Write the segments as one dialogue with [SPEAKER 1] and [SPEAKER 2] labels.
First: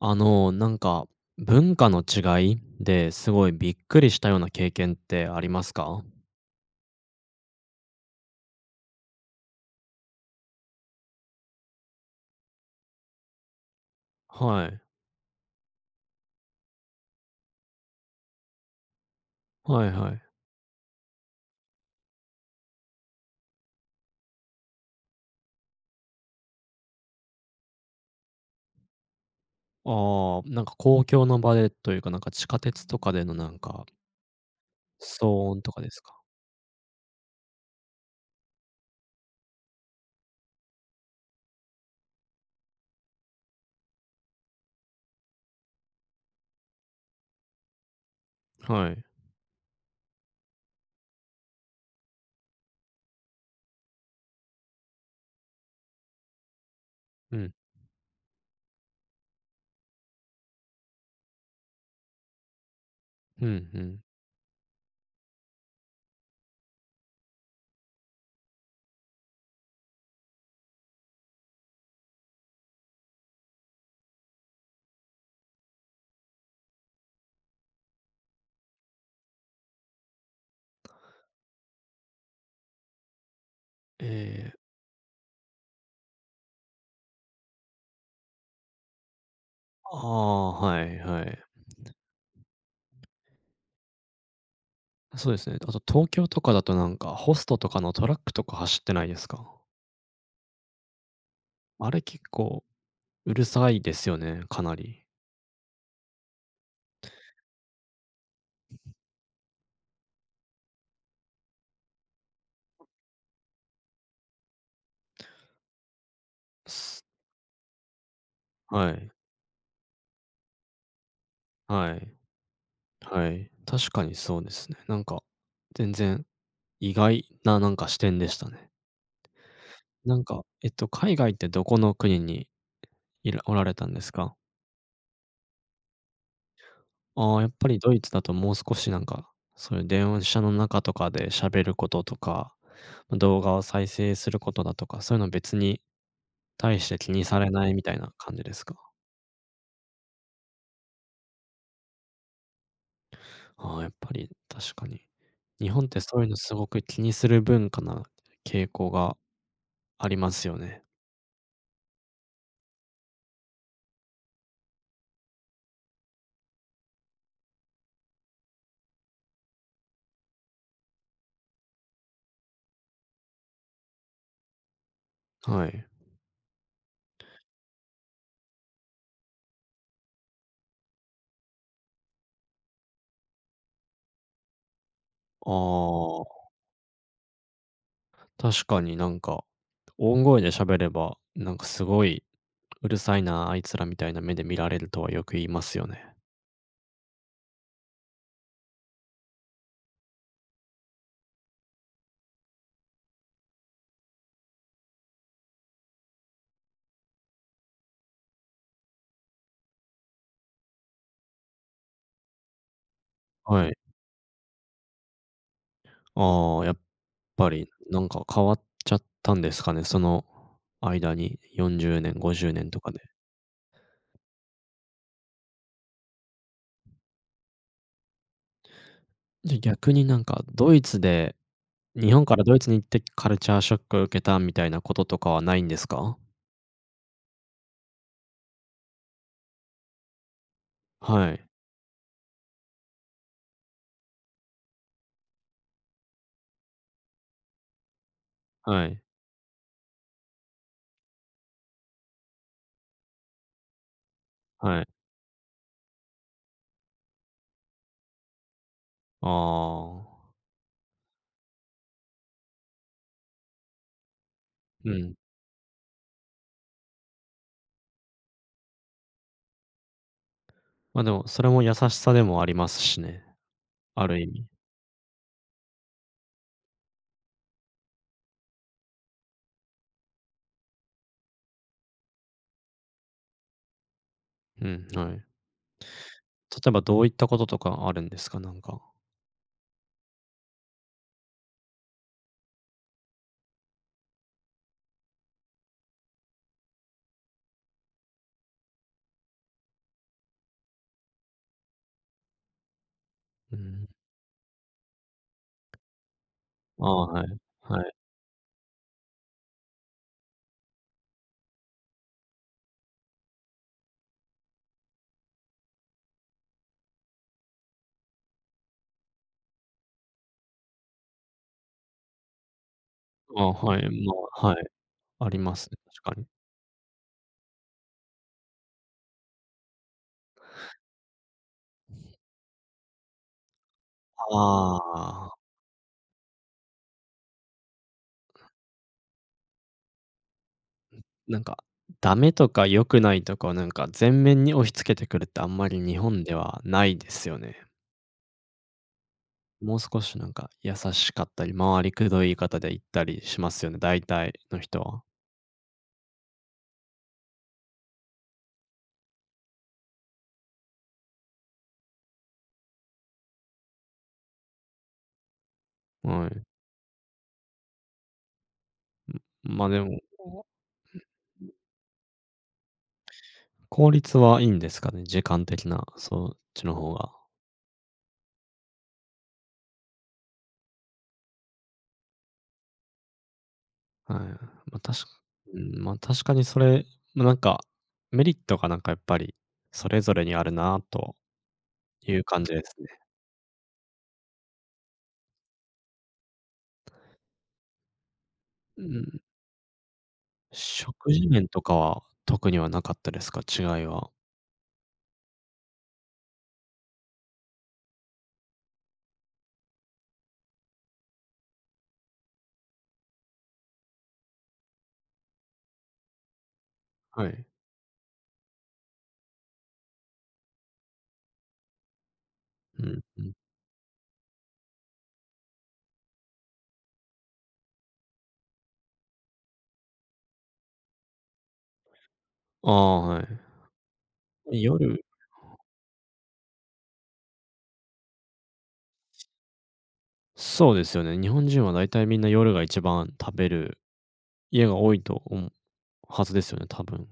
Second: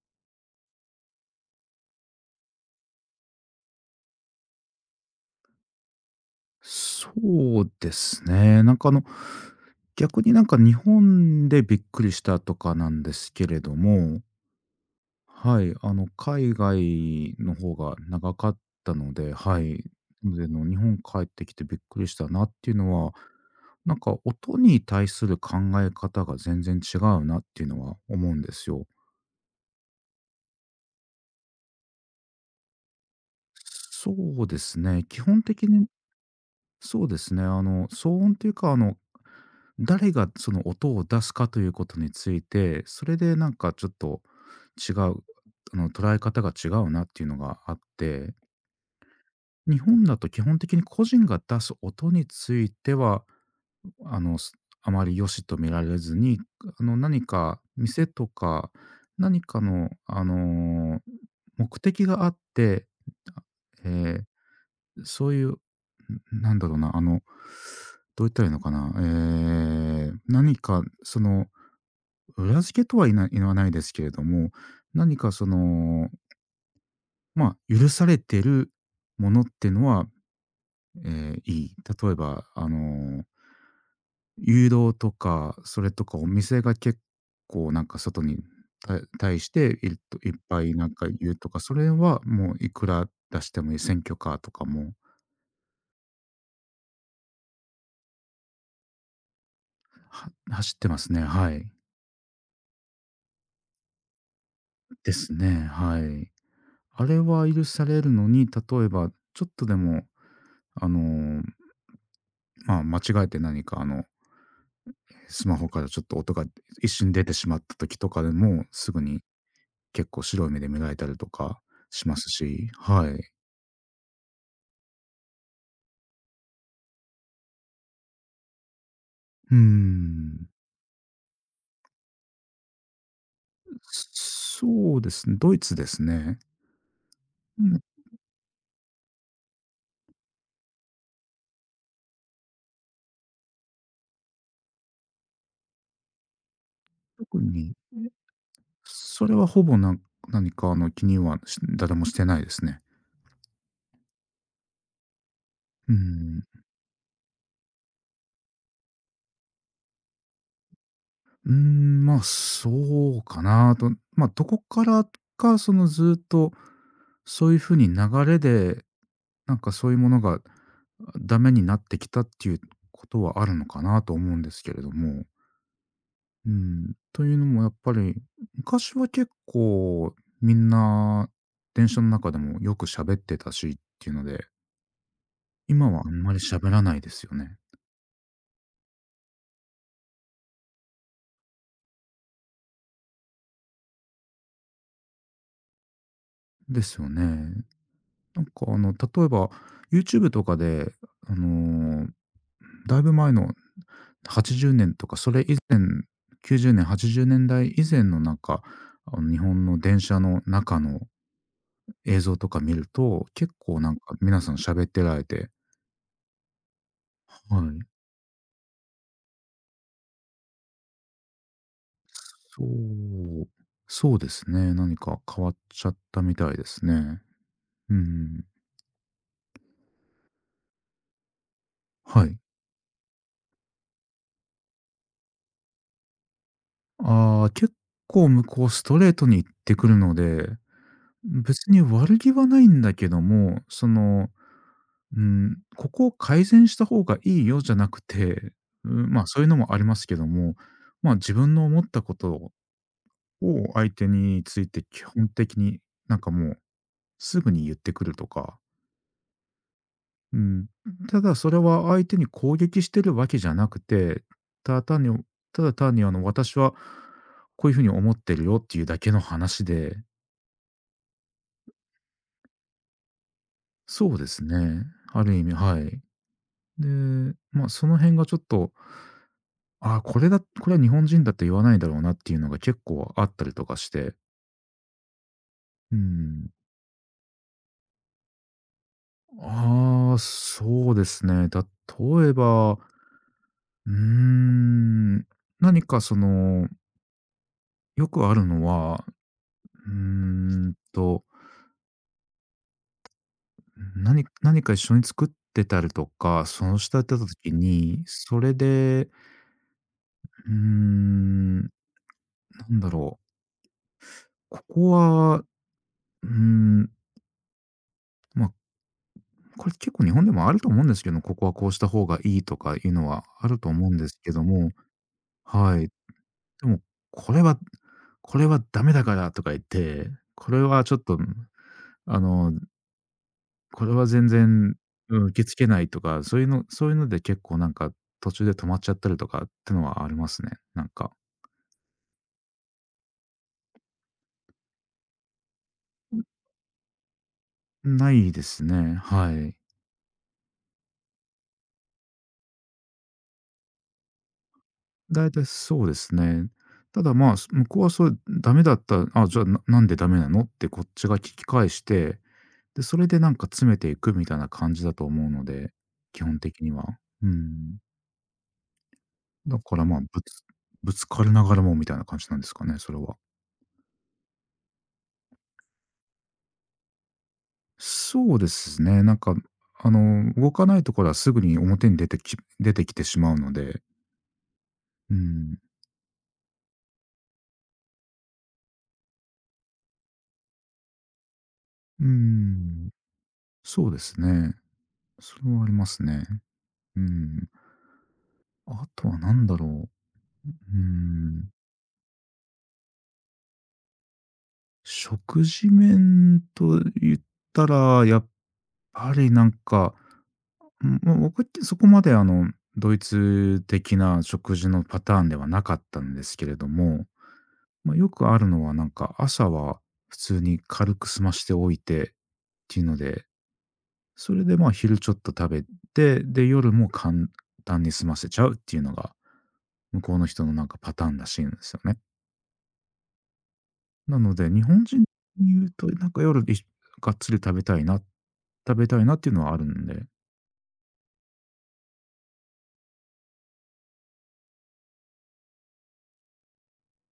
[SPEAKER 1] なんか、文化の違いですごいびっくりしたような経験ってありますか？
[SPEAKER 2] そうですね。なんか逆になんか日本でびっくりしたとかなんですけれども、
[SPEAKER 1] はい。
[SPEAKER 2] はい、海外の方が長かったので、はい。
[SPEAKER 1] はいはい。
[SPEAKER 2] なので日本帰ってきてびっくりしたなっていうのは、なんか音に対する考え方が全然違うなっていうのは思うんですよ。
[SPEAKER 1] ああ、なんか公共の場でというか、なんか地下鉄とかでのなんか、
[SPEAKER 2] そうですね。基本
[SPEAKER 1] 騒音
[SPEAKER 2] 的
[SPEAKER 1] とか
[SPEAKER 2] に、
[SPEAKER 1] ですか？
[SPEAKER 2] そうですね。騒音っていうか、誰がその音を出すかということについて、それでなんかちょっと違う、捉え方が違うなっていうのがあって、
[SPEAKER 1] はい。
[SPEAKER 2] 日本だと基本的に個人が出す音については、あの、すあまり良しと見られずに、何
[SPEAKER 1] うん、
[SPEAKER 2] か店とか、何かの、目的があって、
[SPEAKER 1] うんう
[SPEAKER 2] え
[SPEAKER 1] ん。
[SPEAKER 2] ーそういう、なんだろうな、どう言ったらいいのかな、何かその、裏付けとは言わないですけれども、何かその、まあ、許されてるものってのは、いい。例えば、
[SPEAKER 1] ええ、
[SPEAKER 2] 誘導とか、それとかお店が結構なんか外に対してい
[SPEAKER 1] あ
[SPEAKER 2] っいっ
[SPEAKER 1] あ、
[SPEAKER 2] ぱい
[SPEAKER 1] は
[SPEAKER 2] なん
[SPEAKER 1] い
[SPEAKER 2] か
[SPEAKER 1] は
[SPEAKER 2] 言う
[SPEAKER 1] い。
[SPEAKER 2] とか、それはもういくら出してもいい、選挙カーとかも
[SPEAKER 1] そうですね。あと東京とかだとなんか、ホストとかのトラックとか走ってないですか？
[SPEAKER 2] は走ってますね、はい。
[SPEAKER 1] あれ結構うるさいですよね、かなり。
[SPEAKER 2] ですね、はい。あれは許されるのに、例えばちょっとでも、あの、まあ、間違えて何かスマホからちょっと音が一
[SPEAKER 1] す
[SPEAKER 2] 瞬出てしまった時とかでも、
[SPEAKER 1] は
[SPEAKER 2] すぐ
[SPEAKER 1] い、
[SPEAKER 2] に結構白い目で見られたりとか
[SPEAKER 1] は
[SPEAKER 2] し
[SPEAKER 1] い。
[SPEAKER 2] ますし、は
[SPEAKER 1] は
[SPEAKER 2] い。
[SPEAKER 1] い。確かにそうですね。なんか、全然意外ななんか視点でしたね。
[SPEAKER 2] うー
[SPEAKER 1] なんか、
[SPEAKER 2] ん。
[SPEAKER 1] 海外ってどこの国におられたんですか？
[SPEAKER 2] そうですね、ドイツですね。
[SPEAKER 1] ああー、やっ
[SPEAKER 2] う
[SPEAKER 1] ぱり
[SPEAKER 2] ん、
[SPEAKER 1] ドイツだともう少しなんか、そういう電車の中とかで喋ることとか、ま、動画を再生することだとか、そういうの別に大して気に
[SPEAKER 2] 特
[SPEAKER 1] されな
[SPEAKER 2] に
[SPEAKER 1] いみたいな感じですか？
[SPEAKER 2] それはほぼな何か気にはし誰もしてないですね。
[SPEAKER 1] ああー、やっぱり確かに。日本っ
[SPEAKER 2] うー
[SPEAKER 1] てそういうの
[SPEAKER 2] ん。
[SPEAKER 1] すごく気にする文化な傾向がありますよね。
[SPEAKER 2] まあ、そうかなと。まあ、どこからか、そのずっと、そういう風に流れで、なんかそういうものが、ダメになってきたっていうことはあるのかなと思うんですけれども。
[SPEAKER 1] はい。
[SPEAKER 2] うん、というのもやっぱり、昔は結構みんな、電車の中でもよく喋ってたしっていうので、
[SPEAKER 1] あ
[SPEAKER 2] 今はあんまり
[SPEAKER 1] あ。
[SPEAKER 2] 喋らないですよね。
[SPEAKER 1] 確かになんか、大声で喋れば、なんかすごい、うるさいな、あいつらみたいな目で見られるとはよく言いますよね。
[SPEAKER 2] ですよね。なんか例えば、YouTube とかで、あのだいぶ前の80年とか、それ以前、90年、80年代以前のなんか、日本の電車の中の映像とか見ると、結
[SPEAKER 1] はい。
[SPEAKER 2] 構なんか皆さん喋ってられて、
[SPEAKER 1] ああ、やっぱ
[SPEAKER 2] は
[SPEAKER 1] り
[SPEAKER 2] い。
[SPEAKER 1] なんか変わっちゃったんですかね、その間に、40年、50
[SPEAKER 2] そ
[SPEAKER 1] 年とかで。
[SPEAKER 2] う、そうですね、何か変わっちゃったみたいですね。うん、
[SPEAKER 1] じゃ、逆になんかドイツで、日本
[SPEAKER 2] は
[SPEAKER 1] か
[SPEAKER 2] い。
[SPEAKER 1] らドイツに行ってカルチャーショックを受けたみたいなこととかはないんですか？
[SPEAKER 2] ああ、結構向こうストレートに言ってくるので、
[SPEAKER 1] はい、
[SPEAKER 2] 別に悪気はないんだけども、そのうん、ここを改善した方がいいよじゃなくて、
[SPEAKER 1] は
[SPEAKER 2] う
[SPEAKER 1] い、
[SPEAKER 2] ん、まあそういうのもありますけども、ま、自分の思ったことを相手につい
[SPEAKER 1] は
[SPEAKER 2] て
[SPEAKER 1] い。
[SPEAKER 2] 基本的になんかもうすぐに言ってくるとか、
[SPEAKER 1] ああ、
[SPEAKER 2] うん。ただそれは相手に攻撃してるわけじゃなくて、ただ
[SPEAKER 1] う
[SPEAKER 2] 単
[SPEAKER 1] ん。
[SPEAKER 2] にただ単に私はこういう風に思ってるよっていうだけの話で、
[SPEAKER 1] ま、でもそれも優しさでもありますしね、あ
[SPEAKER 2] そう
[SPEAKER 1] る
[SPEAKER 2] で
[SPEAKER 1] 意
[SPEAKER 2] す
[SPEAKER 1] 味。
[SPEAKER 2] ね、ある意味、はい。で、ま、その辺がちょっと、ああ、これは日本人だって言わないだろうなっていうのが結構あったりとかして。
[SPEAKER 1] うん、はい。
[SPEAKER 2] うん。
[SPEAKER 1] 例えばどういったこととかあるんですか？なんか。
[SPEAKER 2] ああ、そうですね。例えば、うーん、何かその、よくあるのは、うーんと、
[SPEAKER 1] うん。
[SPEAKER 2] 何何か一緒に作ってたりとか、その
[SPEAKER 1] あ
[SPEAKER 2] 下だっ
[SPEAKER 1] あ、
[SPEAKER 2] た
[SPEAKER 1] はい。
[SPEAKER 2] 時
[SPEAKER 1] はい。
[SPEAKER 2] に、それで、うーん、なんだろう、ここは、うーん、まあ、これ結構日本でもあると思うんですけど、ここはこうした方がいいとかいうのは
[SPEAKER 1] あ
[SPEAKER 2] あ
[SPEAKER 1] あ、
[SPEAKER 2] ると
[SPEAKER 1] はい。
[SPEAKER 2] 思うんで
[SPEAKER 1] ま
[SPEAKER 2] すけど
[SPEAKER 1] あ、はい。
[SPEAKER 2] も、
[SPEAKER 1] あります
[SPEAKER 2] は
[SPEAKER 1] ね、
[SPEAKER 2] い。
[SPEAKER 1] 確かに。
[SPEAKER 2] でも、これはこれはダメだからとか言って、これはちょっと、あの、これは全然、うん、
[SPEAKER 1] ああ、
[SPEAKER 2] 受け付けないとか、そういうので結構なんか途中で止まっちゃったりとかってのはありますね、なんか。
[SPEAKER 1] なんか、ダメとか良くないとかをなんか全面に押し付けてくるってあんまり日本ではないですよね。
[SPEAKER 2] ないですね、はい。
[SPEAKER 1] もう少しなんか優しかったり、回りくどい言い方で言ったりしますよね、大体の人は。
[SPEAKER 2] だいたいそうですね。ただまあ、向こうはそれダメだったら、あ、じゃあ、なんでダメなのってこっちが聞き返して、で、それでなんか詰めていくみたいな感じだと思うので、基
[SPEAKER 1] は
[SPEAKER 2] 本
[SPEAKER 1] い。
[SPEAKER 2] 的には。うん。だ
[SPEAKER 1] ま、
[SPEAKER 2] か
[SPEAKER 1] で
[SPEAKER 2] らま
[SPEAKER 1] も、
[SPEAKER 2] あ、ぶつかりながらもみたいな感じなんですかね、それは。
[SPEAKER 1] 効率はいいんですかね、時間的な、そっちの方が。
[SPEAKER 2] そうですね。なんか、動かないところはすぐに表に出てきてしまうので、
[SPEAKER 1] はい。まあ、
[SPEAKER 2] う
[SPEAKER 1] う
[SPEAKER 2] ん。
[SPEAKER 1] ん、まあ、確かにそれ、ま、なんか、メリットがなんかやっぱり、それぞれにあるなと
[SPEAKER 2] う
[SPEAKER 1] いう感じですね。
[SPEAKER 2] ん。そうですね。それはありますね。うん。
[SPEAKER 1] う
[SPEAKER 2] あとは
[SPEAKER 1] ん。
[SPEAKER 2] 何だろう。う
[SPEAKER 1] 食事
[SPEAKER 2] ん。
[SPEAKER 1] 面とかは特にはなかったですか？違いは。
[SPEAKER 2] 食事面と言ったら、やっぱりなんかうん、ま、僕ってそこまでドイツ的な食事のパターンではなかったんですけれども、
[SPEAKER 1] はい。
[SPEAKER 2] まあ、よくあるのはなんか朝は普通に軽く済ましておいてって
[SPEAKER 1] う
[SPEAKER 2] いうの
[SPEAKER 1] ん、う
[SPEAKER 2] で、
[SPEAKER 1] ん。
[SPEAKER 2] それでまあ昼ちょっと食べて、で、夜も簡単に済ませちゃうっていうのが、向こうの人のなんかパターンらしいんですよね。
[SPEAKER 1] ああ、は
[SPEAKER 2] なので、
[SPEAKER 1] い。
[SPEAKER 2] 日本人に言うとなんか夜、がっつり食べたいなっていうのはあるんで、
[SPEAKER 1] そうですよね。日本人は大体みんな夜が一番食べる家が多いとはずですよね、多分。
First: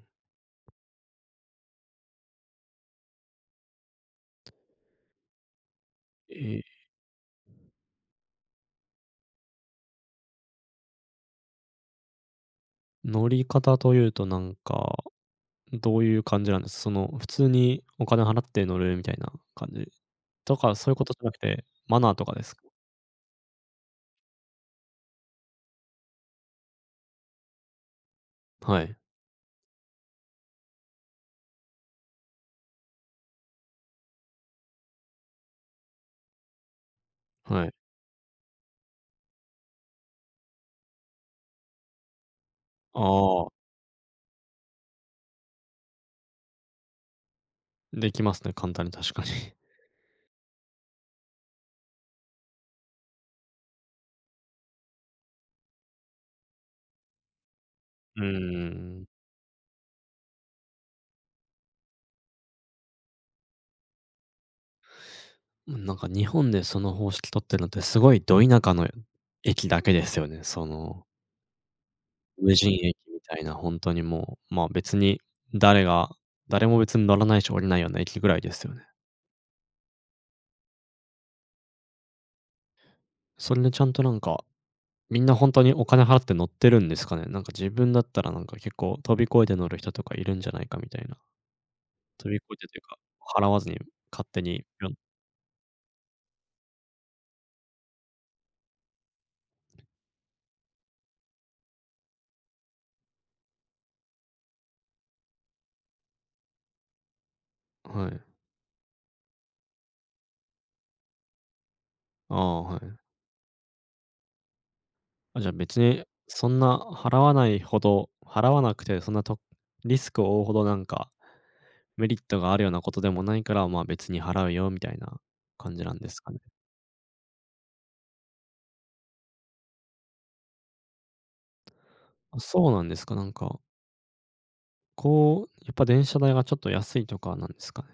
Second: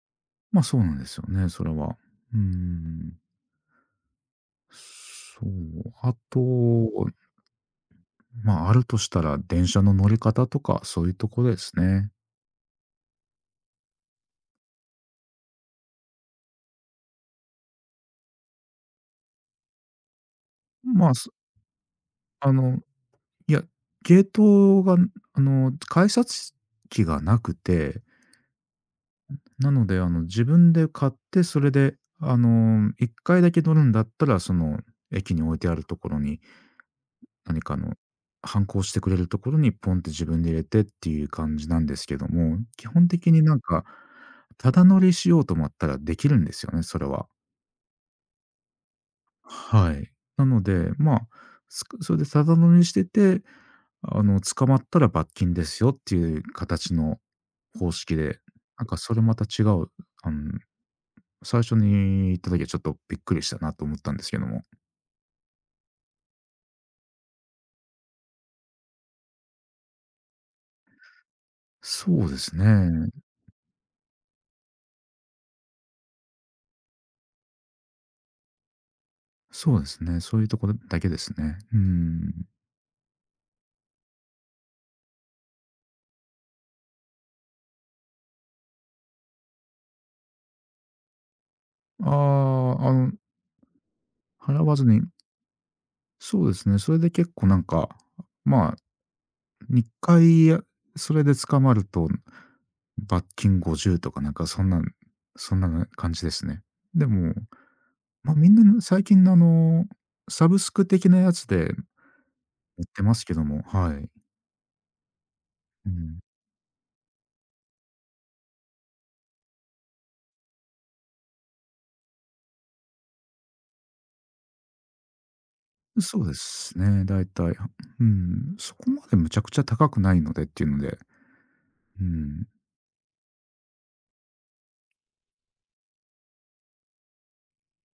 [SPEAKER 2] ま、そうなんですよね、それは。うん。そう、あ
[SPEAKER 1] ええ、
[SPEAKER 2] と、まあ、あるとしたら電車の乗り方とか、そういうとこですね。
[SPEAKER 1] 乗り方というとなんか、どういう感じなんですか？その、普通にお金払って乗るみたいな感じとか、そういうこ
[SPEAKER 2] ま
[SPEAKER 1] と
[SPEAKER 2] あ、
[SPEAKER 1] じゃ
[SPEAKER 2] す
[SPEAKER 1] なくて、マナーとかで
[SPEAKER 2] あ
[SPEAKER 1] すか？
[SPEAKER 2] の、いや、ゲートが、改札機がなくて、
[SPEAKER 1] はい、
[SPEAKER 2] なので、自分で買って、それで、1回だけ乗るんだったら、その、駅に置いてあるところに、何
[SPEAKER 1] はい。
[SPEAKER 2] か、の、反抗してくれるところにポンって自分で入れてっていう感じなんですけども、基本的に
[SPEAKER 1] ああ、
[SPEAKER 2] なんか、ただ乗りしようと思ったらできるんですよね、それは。
[SPEAKER 1] できますね、簡単に確かに。
[SPEAKER 2] はい。なので、まあ、それでただ飲みにしてて、捕まったら罰金ですよっていう形の方式
[SPEAKER 1] う
[SPEAKER 2] で、なんか
[SPEAKER 1] ーん。
[SPEAKER 2] それまた違う、あの、最初に行った時はちょっとびっくりしたなと思ったんですけども。
[SPEAKER 1] なんか日本でその方式取ってるのってすごいど田舎の駅だけですよね。その、
[SPEAKER 2] そうで
[SPEAKER 1] 無
[SPEAKER 2] す
[SPEAKER 1] 人駅
[SPEAKER 2] ね。
[SPEAKER 1] みたいな、本当にもう、まあ、別に誰が誰も別に乗らないし降りないような駅ぐらいですよね。
[SPEAKER 2] そうですね。そういうところだけですね。うん。
[SPEAKER 1] それでちゃんとなんか、みんな本当にお金払って乗ってるんですかね？なんか自分だったらなんか結構飛び越えて乗る人とかいるんじゃないかみたいな。
[SPEAKER 2] あ
[SPEAKER 1] 飛び越えてという
[SPEAKER 2] あ、
[SPEAKER 1] か、払わずに勝手に、
[SPEAKER 2] 払わず
[SPEAKER 1] ぴょん。
[SPEAKER 2] に、そうですね。それで結構なんか、まあ、2回それで捕まると罰金50とかなんかそんな感じですね。でも、
[SPEAKER 1] はい。
[SPEAKER 2] ま、みんな最近のサブスク的なやつでや
[SPEAKER 1] ああ、は
[SPEAKER 2] って
[SPEAKER 1] い。
[SPEAKER 2] ますけども、はい。
[SPEAKER 1] あ、じゃあ別
[SPEAKER 2] う
[SPEAKER 1] に、
[SPEAKER 2] ん。
[SPEAKER 1] そんな払わなくてそんなとリスクを負うほどなんか、メリットがあるようなことでもないから、まあ、別に払うよみたいな感じなんです
[SPEAKER 2] そう
[SPEAKER 1] か
[SPEAKER 2] で
[SPEAKER 1] ね。
[SPEAKER 2] すね、大体。うん、そこまでむちゃくちゃ高くないのでっていうので、う
[SPEAKER 1] あ、
[SPEAKER 2] ん、
[SPEAKER 1] そうなんですか。なんか、こう、やっぱ電車代がちょっと安いとかなんですかね。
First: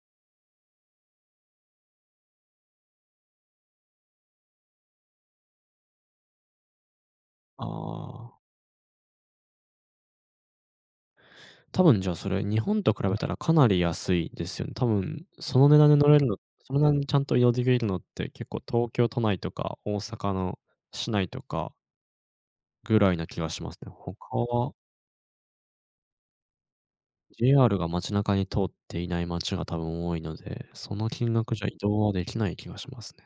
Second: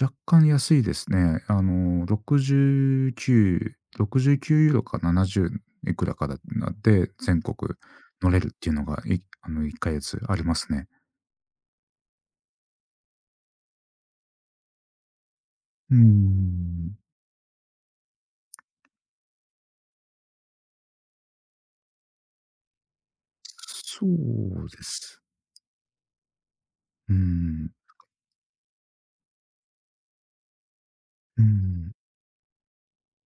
[SPEAKER 2] 若干安いですね。69ユーロか70いくらかだで、全
[SPEAKER 1] あ
[SPEAKER 2] 国乗れ
[SPEAKER 1] あ。
[SPEAKER 2] るっていうのが、いあの1か月ありますね。
[SPEAKER 1] 多分じゃあそれ、日本と比べたらかなり安いですよね。多分その値段
[SPEAKER 2] う
[SPEAKER 1] で
[SPEAKER 2] ー
[SPEAKER 1] 乗れるのその値
[SPEAKER 2] ん。
[SPEAKER 1] 段でちゃんと移動できるのって結構東京都内とか大阪の市内とかぐらいな気がしますね。
[SPEAKER 2] そ
[SPEAKER 1] 他
[SPEAKER 2] う
[SPEAKER 1] は
[SPEAKER 2] です。うん。
[SPEAKER 1] JR が街中に通っていない街が多分多いので、その金
[SPEAKER 2] う
[SPEAKER 1] 額じゃ移
[SPEAKER 2] ん。
[SPEAKER 1] 動はできない気がしますね。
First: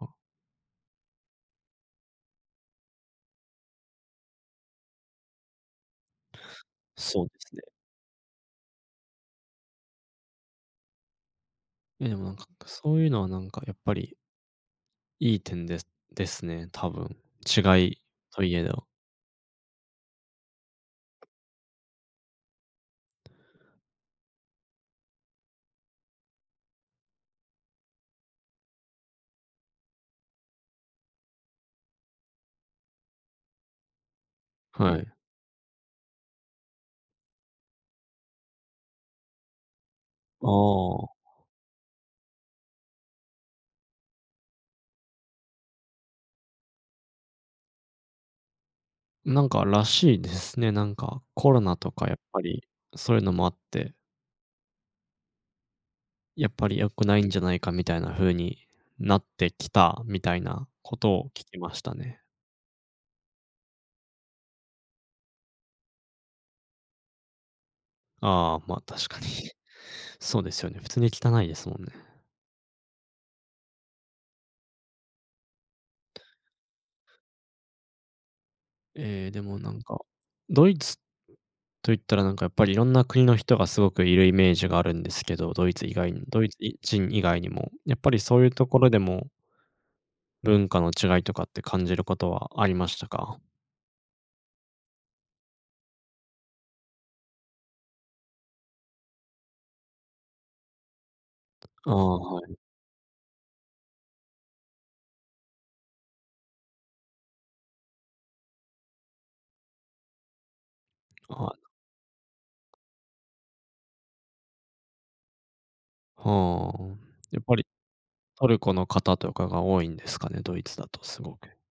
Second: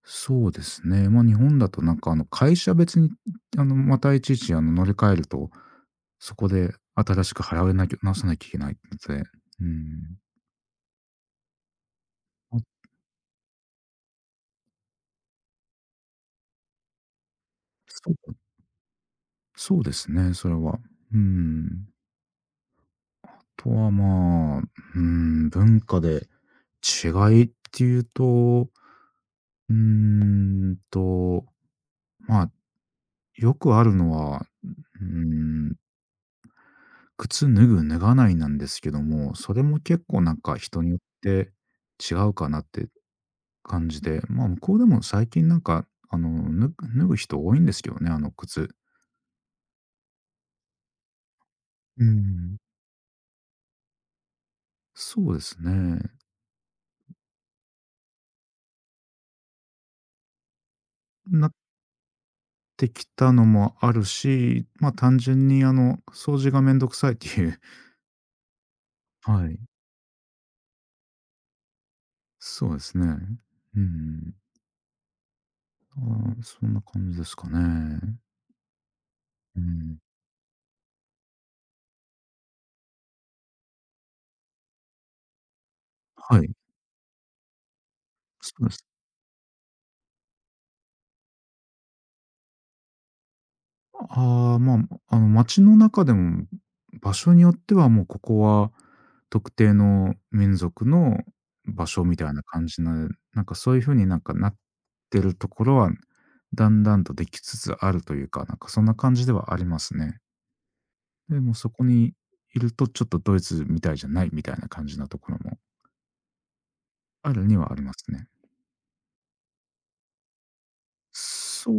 [SPEAKER 1] まあ、
[SPEAKER 2] そうですね。まあ、日本だとなんかあの会社別に、またいちいちあの乗り換えると、そこで
[SPEAKER 1] そ
[SPEAKER 2] 新
[SPEAKER 1] うで
[SPEAKER 2] しく
[SPEAKER 1] すね。
[SPEAKER 2] 払わなきゃなさなきゃいけないので、うん。
[SPEAKER 1] え、でもなんか、
[SPEAKER 2] あ、
[SPEAKER 1] そういうのはなんかやっぱりいい点ですね、多分。違い
[SPEAKER 2] そう
[SPEAKER 1] といえど。
[SPEAKER 2] そうですね、それは。うん。あとはまあ、うん、文化で違いっていうと、うーんと、まあ、よくあるのは、
[SPEAKER 1] は
[SPEAKER 2] うー
[SPEAKER 1] い。
[SPEAKER 2] ん靴脱ぐ脱がないなんですけども、それも結構なん
[SPEAKER 1] あ
[SPEAKER 2] か人によっ
[SPEAKER 1] あ。
[SPEAKER 2] て違うかなって感じで、まあ、向こうでも最近なんか、脱ぐ人多いんですけどね、あの靴。
[SPEAKER 1] なんからしいですね。なんか、コロナと
[SPEAKER 2] う
[SPEAKER 1] かやっぱ
[SPEAKER 2] ん。
[SPEAKER 1] り、そういうのもあって、
[SPEAKER 2] そうですね。
[SPEAKER 1] やっぱり良くないんじゃないかみたいな風になってきたみたいなことを聞
[SPEAKER 2] なっ
[SPEAKER 1] きましたね。
[SPEAKER 2] てきたのもあるし、まあ、単純に掃除がめんどくさいっていう。
[SPEAKER 1] ああ、まあ確か に。
[SPEAKER 2] は い。
[SPEAKER 1] そうですよね。普通に汚いですもんね。
[SPEAKER 2] そうですね。うん。ああ、そんな感じですかね。
[SPEAKER 1] ええ、でも
[SPEAKER 2] う
[SPEAKER 1] なんか、
[SPEAKER 2] ん。
[SPEAKER 1] ドイツといったらなんかやっぱりいろんな国の人がすごくいるイメージがあるんですけど、ド
[SPEAKER 2] は
[SPEAKER 1] イ
[SPEAKER 2] い。
[SPEAKER 1] ツ人以外にも、やっぱりそういう
[SPEAKER 2] そ
[SPEAKER 1] と
[SPEAKER 2] うで
[SPEAKER 1] こ
[SPEAKER 2] す
[SPEAKER 1] ろ
[SPEAKER 2] ね。
[SPEAKER 1] でも文化の違いとかって感じることはありましたか？
[SPEAKER 2] ああ、まあ、街の中でも、場所によってはもうここは特定の民族の場
[SPEAKER 1] あ
[SPEAKER 2] 所
[SPEAKER 1] あ、
[SPEAKER 2] みたい
[SPEAKER 1] は
[SPEAKER 2] な
[SPEAKER 1] い。
[SPEAKER 2] 感じな、なんかそういう風になんかなってるところは、だんだんとできつつあるというか、なんかそんな感じではありますね。でも
[SPEAKER 1] あ。
[SPEAKER 2] そこにいるとちょっとドイツみたいじゃないみたいな感じなところも
[SPEAKER 1] はあ。
[SPEAKER 2] あ
[SPEAKER 1] やっ
[SPEAKER 2] る
[SPEAKER 1] ぱ
[SPEAKER 2] に
[SPEAKER 1] り
[SPEAKER 2] はありますね。
[SPEAKER 1] トルコの方とかが多いんですかね、ドイツだとすごく。
[SPEAKER 2] そ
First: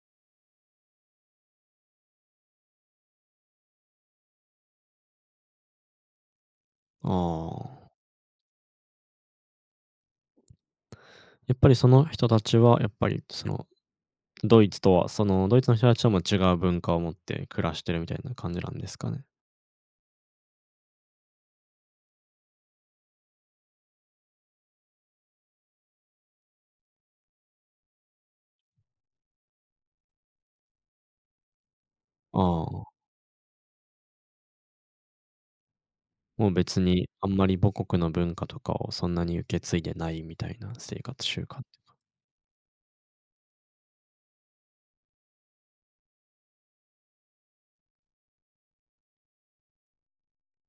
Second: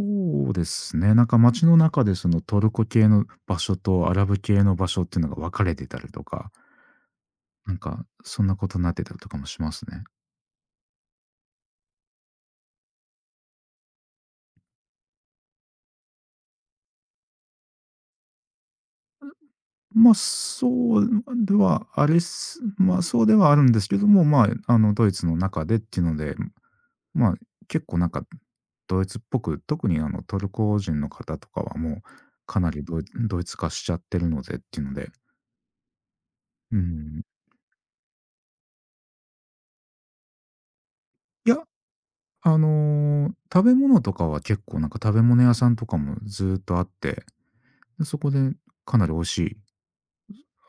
[SPEAKER 2] うですね、なんか街の中でそのトルコ系の場所とアラブ系の場所っていうのが分かれてたりとか
[SPEAKER 1] あ
[SPEAKER 2] なん
[SPEAKER 1] あ。
[SPEAKER 2] か、そんなことになってたりとかもしますね。
[SPEAKER 1] やっぱりその人たちはやっぱりそのドイツとは、そのドイツの人たちはもう違う文化を持って暮らしてるみたいな感じなんですかね。
[SPEAKER 2] ま、あそうではあれっすまあ、そうではあるんですけども、まあ、ドイツの中でっていうので、まあ、結構なんか、ドイツっぽく、特にトルコ人の方とかはもう、か
[SPEAKER 1] あ
[SPEAKER 2] なり
[SPEAKER 1] あ、
[SPEAKER 2] ドイツ化しちゃってるのでっていうので、
[SPEAKER 1] もう
[SPEAKER 2] う
[SPEAKER 1] 別に
[SPEAKER 2] ん。
[SPEAKER 1] あんまり母国の文化とかをそんなに受け継いでないみたいな生活習
[SPEAKER 2] いや、
[SPEAKER 1] 慣。
[SPEAKER 2] 食べ物とかは結構なんか食べ物屋さんとかもずーっとあって、で、そこでかなり美味しい、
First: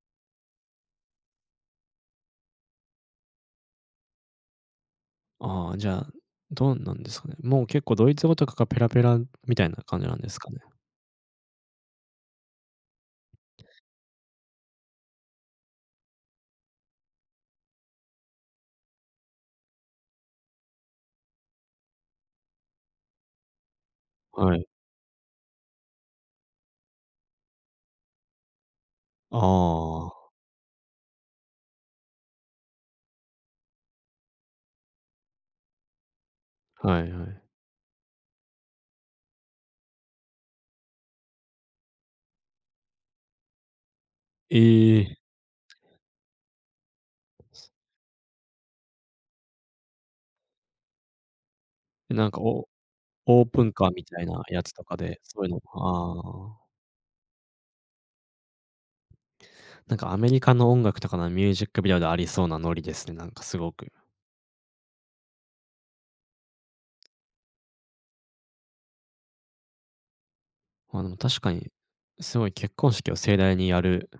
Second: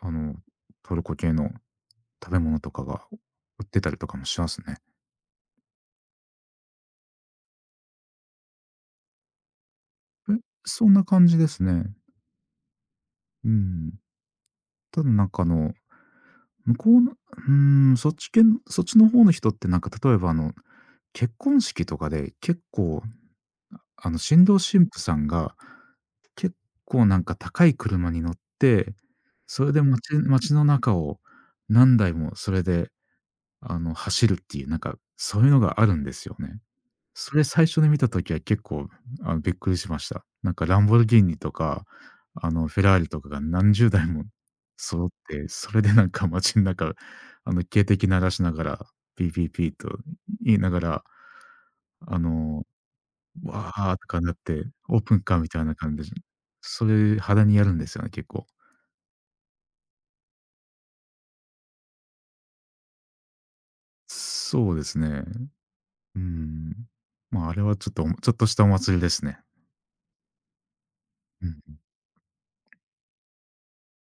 [SPEAKER 2] あの、トルコ系の食べ物とかが売ってたりとかもしますね。
[SPEAKER 1] ああ、じゃあ、どうなんですかね。もう結構ドイツ語とかがペラペラみたいな感じなんで
[SPEAKER 2] え、
[SPEAKER 1] すかね。
[SPEAKER 2] そんな感じですね。うん。ただなんか向こうのそっちの方の人ってなんか例えば結婚式とかで結構新
[SPEAKER 1] は
[SPEAKER 2] 郎
[SPEAKER 1] い。
[SPEAKER 2] 新婦さんが、結構なんか高い車に乗って、
[SPEAKER 1] あ
[SPEAKER 2] それで
[SPEAKER 1] あ、は
[SPEAKER 2] 街の中を何台もそれで走るっていうなんか、そういうのがあるんですよね。
[SPEAKER 1] いは
[SPEAKER 2] そ
[SPEAKER 1] い。
[SPEAKER 2] れ最初に見たときは結構、びっくりしました。なんかランボルギーニとか、フェラーリとかが何十台も
[SPEAKER 1] え
[SPEAKER 2] 揃っ
[SPEAKER 1] え。
[SPEAKER 2] て、それでなんか街の中、警笛鳴らしながら、ピーピーピーと言いながら、あ
[SPEAKER 1] なんか
[SPEAKER 2] の、
[SPEAKER 1] オープン
[SPEAKER 2] わ
[SPEAKER 1] カー
[SPEAKER 2] ー
[SPEAKER 1] み
[SPEAKER 2] と
[SPEAKER 1] た
[SPEAKER 2] か
[SPEAKER 1] い
[SPEAKER 2] なっ
[SPEAKER 1] なや
[SPEAKER 2] て、
[SPEAKER 1] つとか
[SPEAKER 2] オープ
[SPEAKER 1] で、
[SPEAKER 2] ンカー
[SPEAKER 1] そう
[SPEAKER 2] み
[SPEAKER 1] いう
[SPEAKER 2] た
[SPEAKER 1] の。
[SPEAKER 2] いな感じで、
[SPEAKER 1] あ
[SPEAKER 2] それ肌にやるんですよね、結構。
[SPEAKER 1] あ、なんかアメリカの音楽とかのミュージックビデオでありそうなノリですね、なんかすごく。
[SPEAKER 2] そうですね。うん。まあ、あれはちょっとしたお祭りですね。
[SPEAKER 1] まあ、でも確
[SPEAKER 2] う
[SPEAKER 1] かに、
[SPEAKER 2] ん。
[SPEAKER 1] すごい結婚式を盛大にやる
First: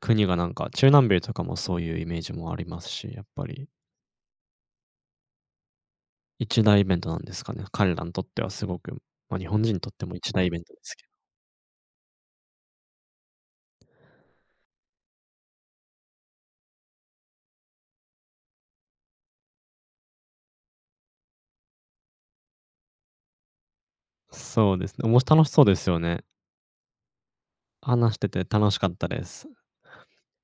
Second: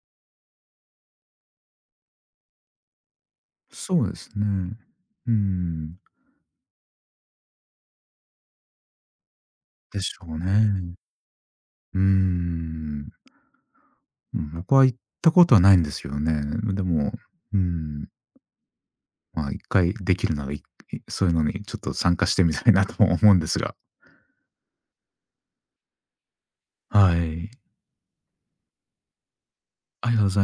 [SPEAKER 1] 国がなんか、中南米とかもそういうイメージもありますし、やっぱり
[SPEAKER 2] そうですね。うん。
[SPEAKER 1] 一大イベントなんですかね。彼らにとってはすごく、ま、日本人にとっ
[SPEAKER 2] で
[SPEAKER 1] て
[SPEAKER 2] し
[SPEAKER 1] も
[SPEAKER 2] ょ
[SPEAKER 1] 一
[SPEAKER 2] う
[SPEAKER 1] 大イベントです
[SPEAKER 2] ね。
[SPEAKER 1] けど。
[SPEAKER 2] うーん。うん、僕は行ったことはないんですよね。でも、うん、まあ、一回できるなら、そういうのにちょっと参加してみたいなとも思うんですが。
[SPEAKER 1] そうですね、おもし楽しそうですよね。
[SPEAKER 2] はい。
[SPEAKER 1] 話してて楽しかったです。
[SPEAKER 2] ありがとうございます。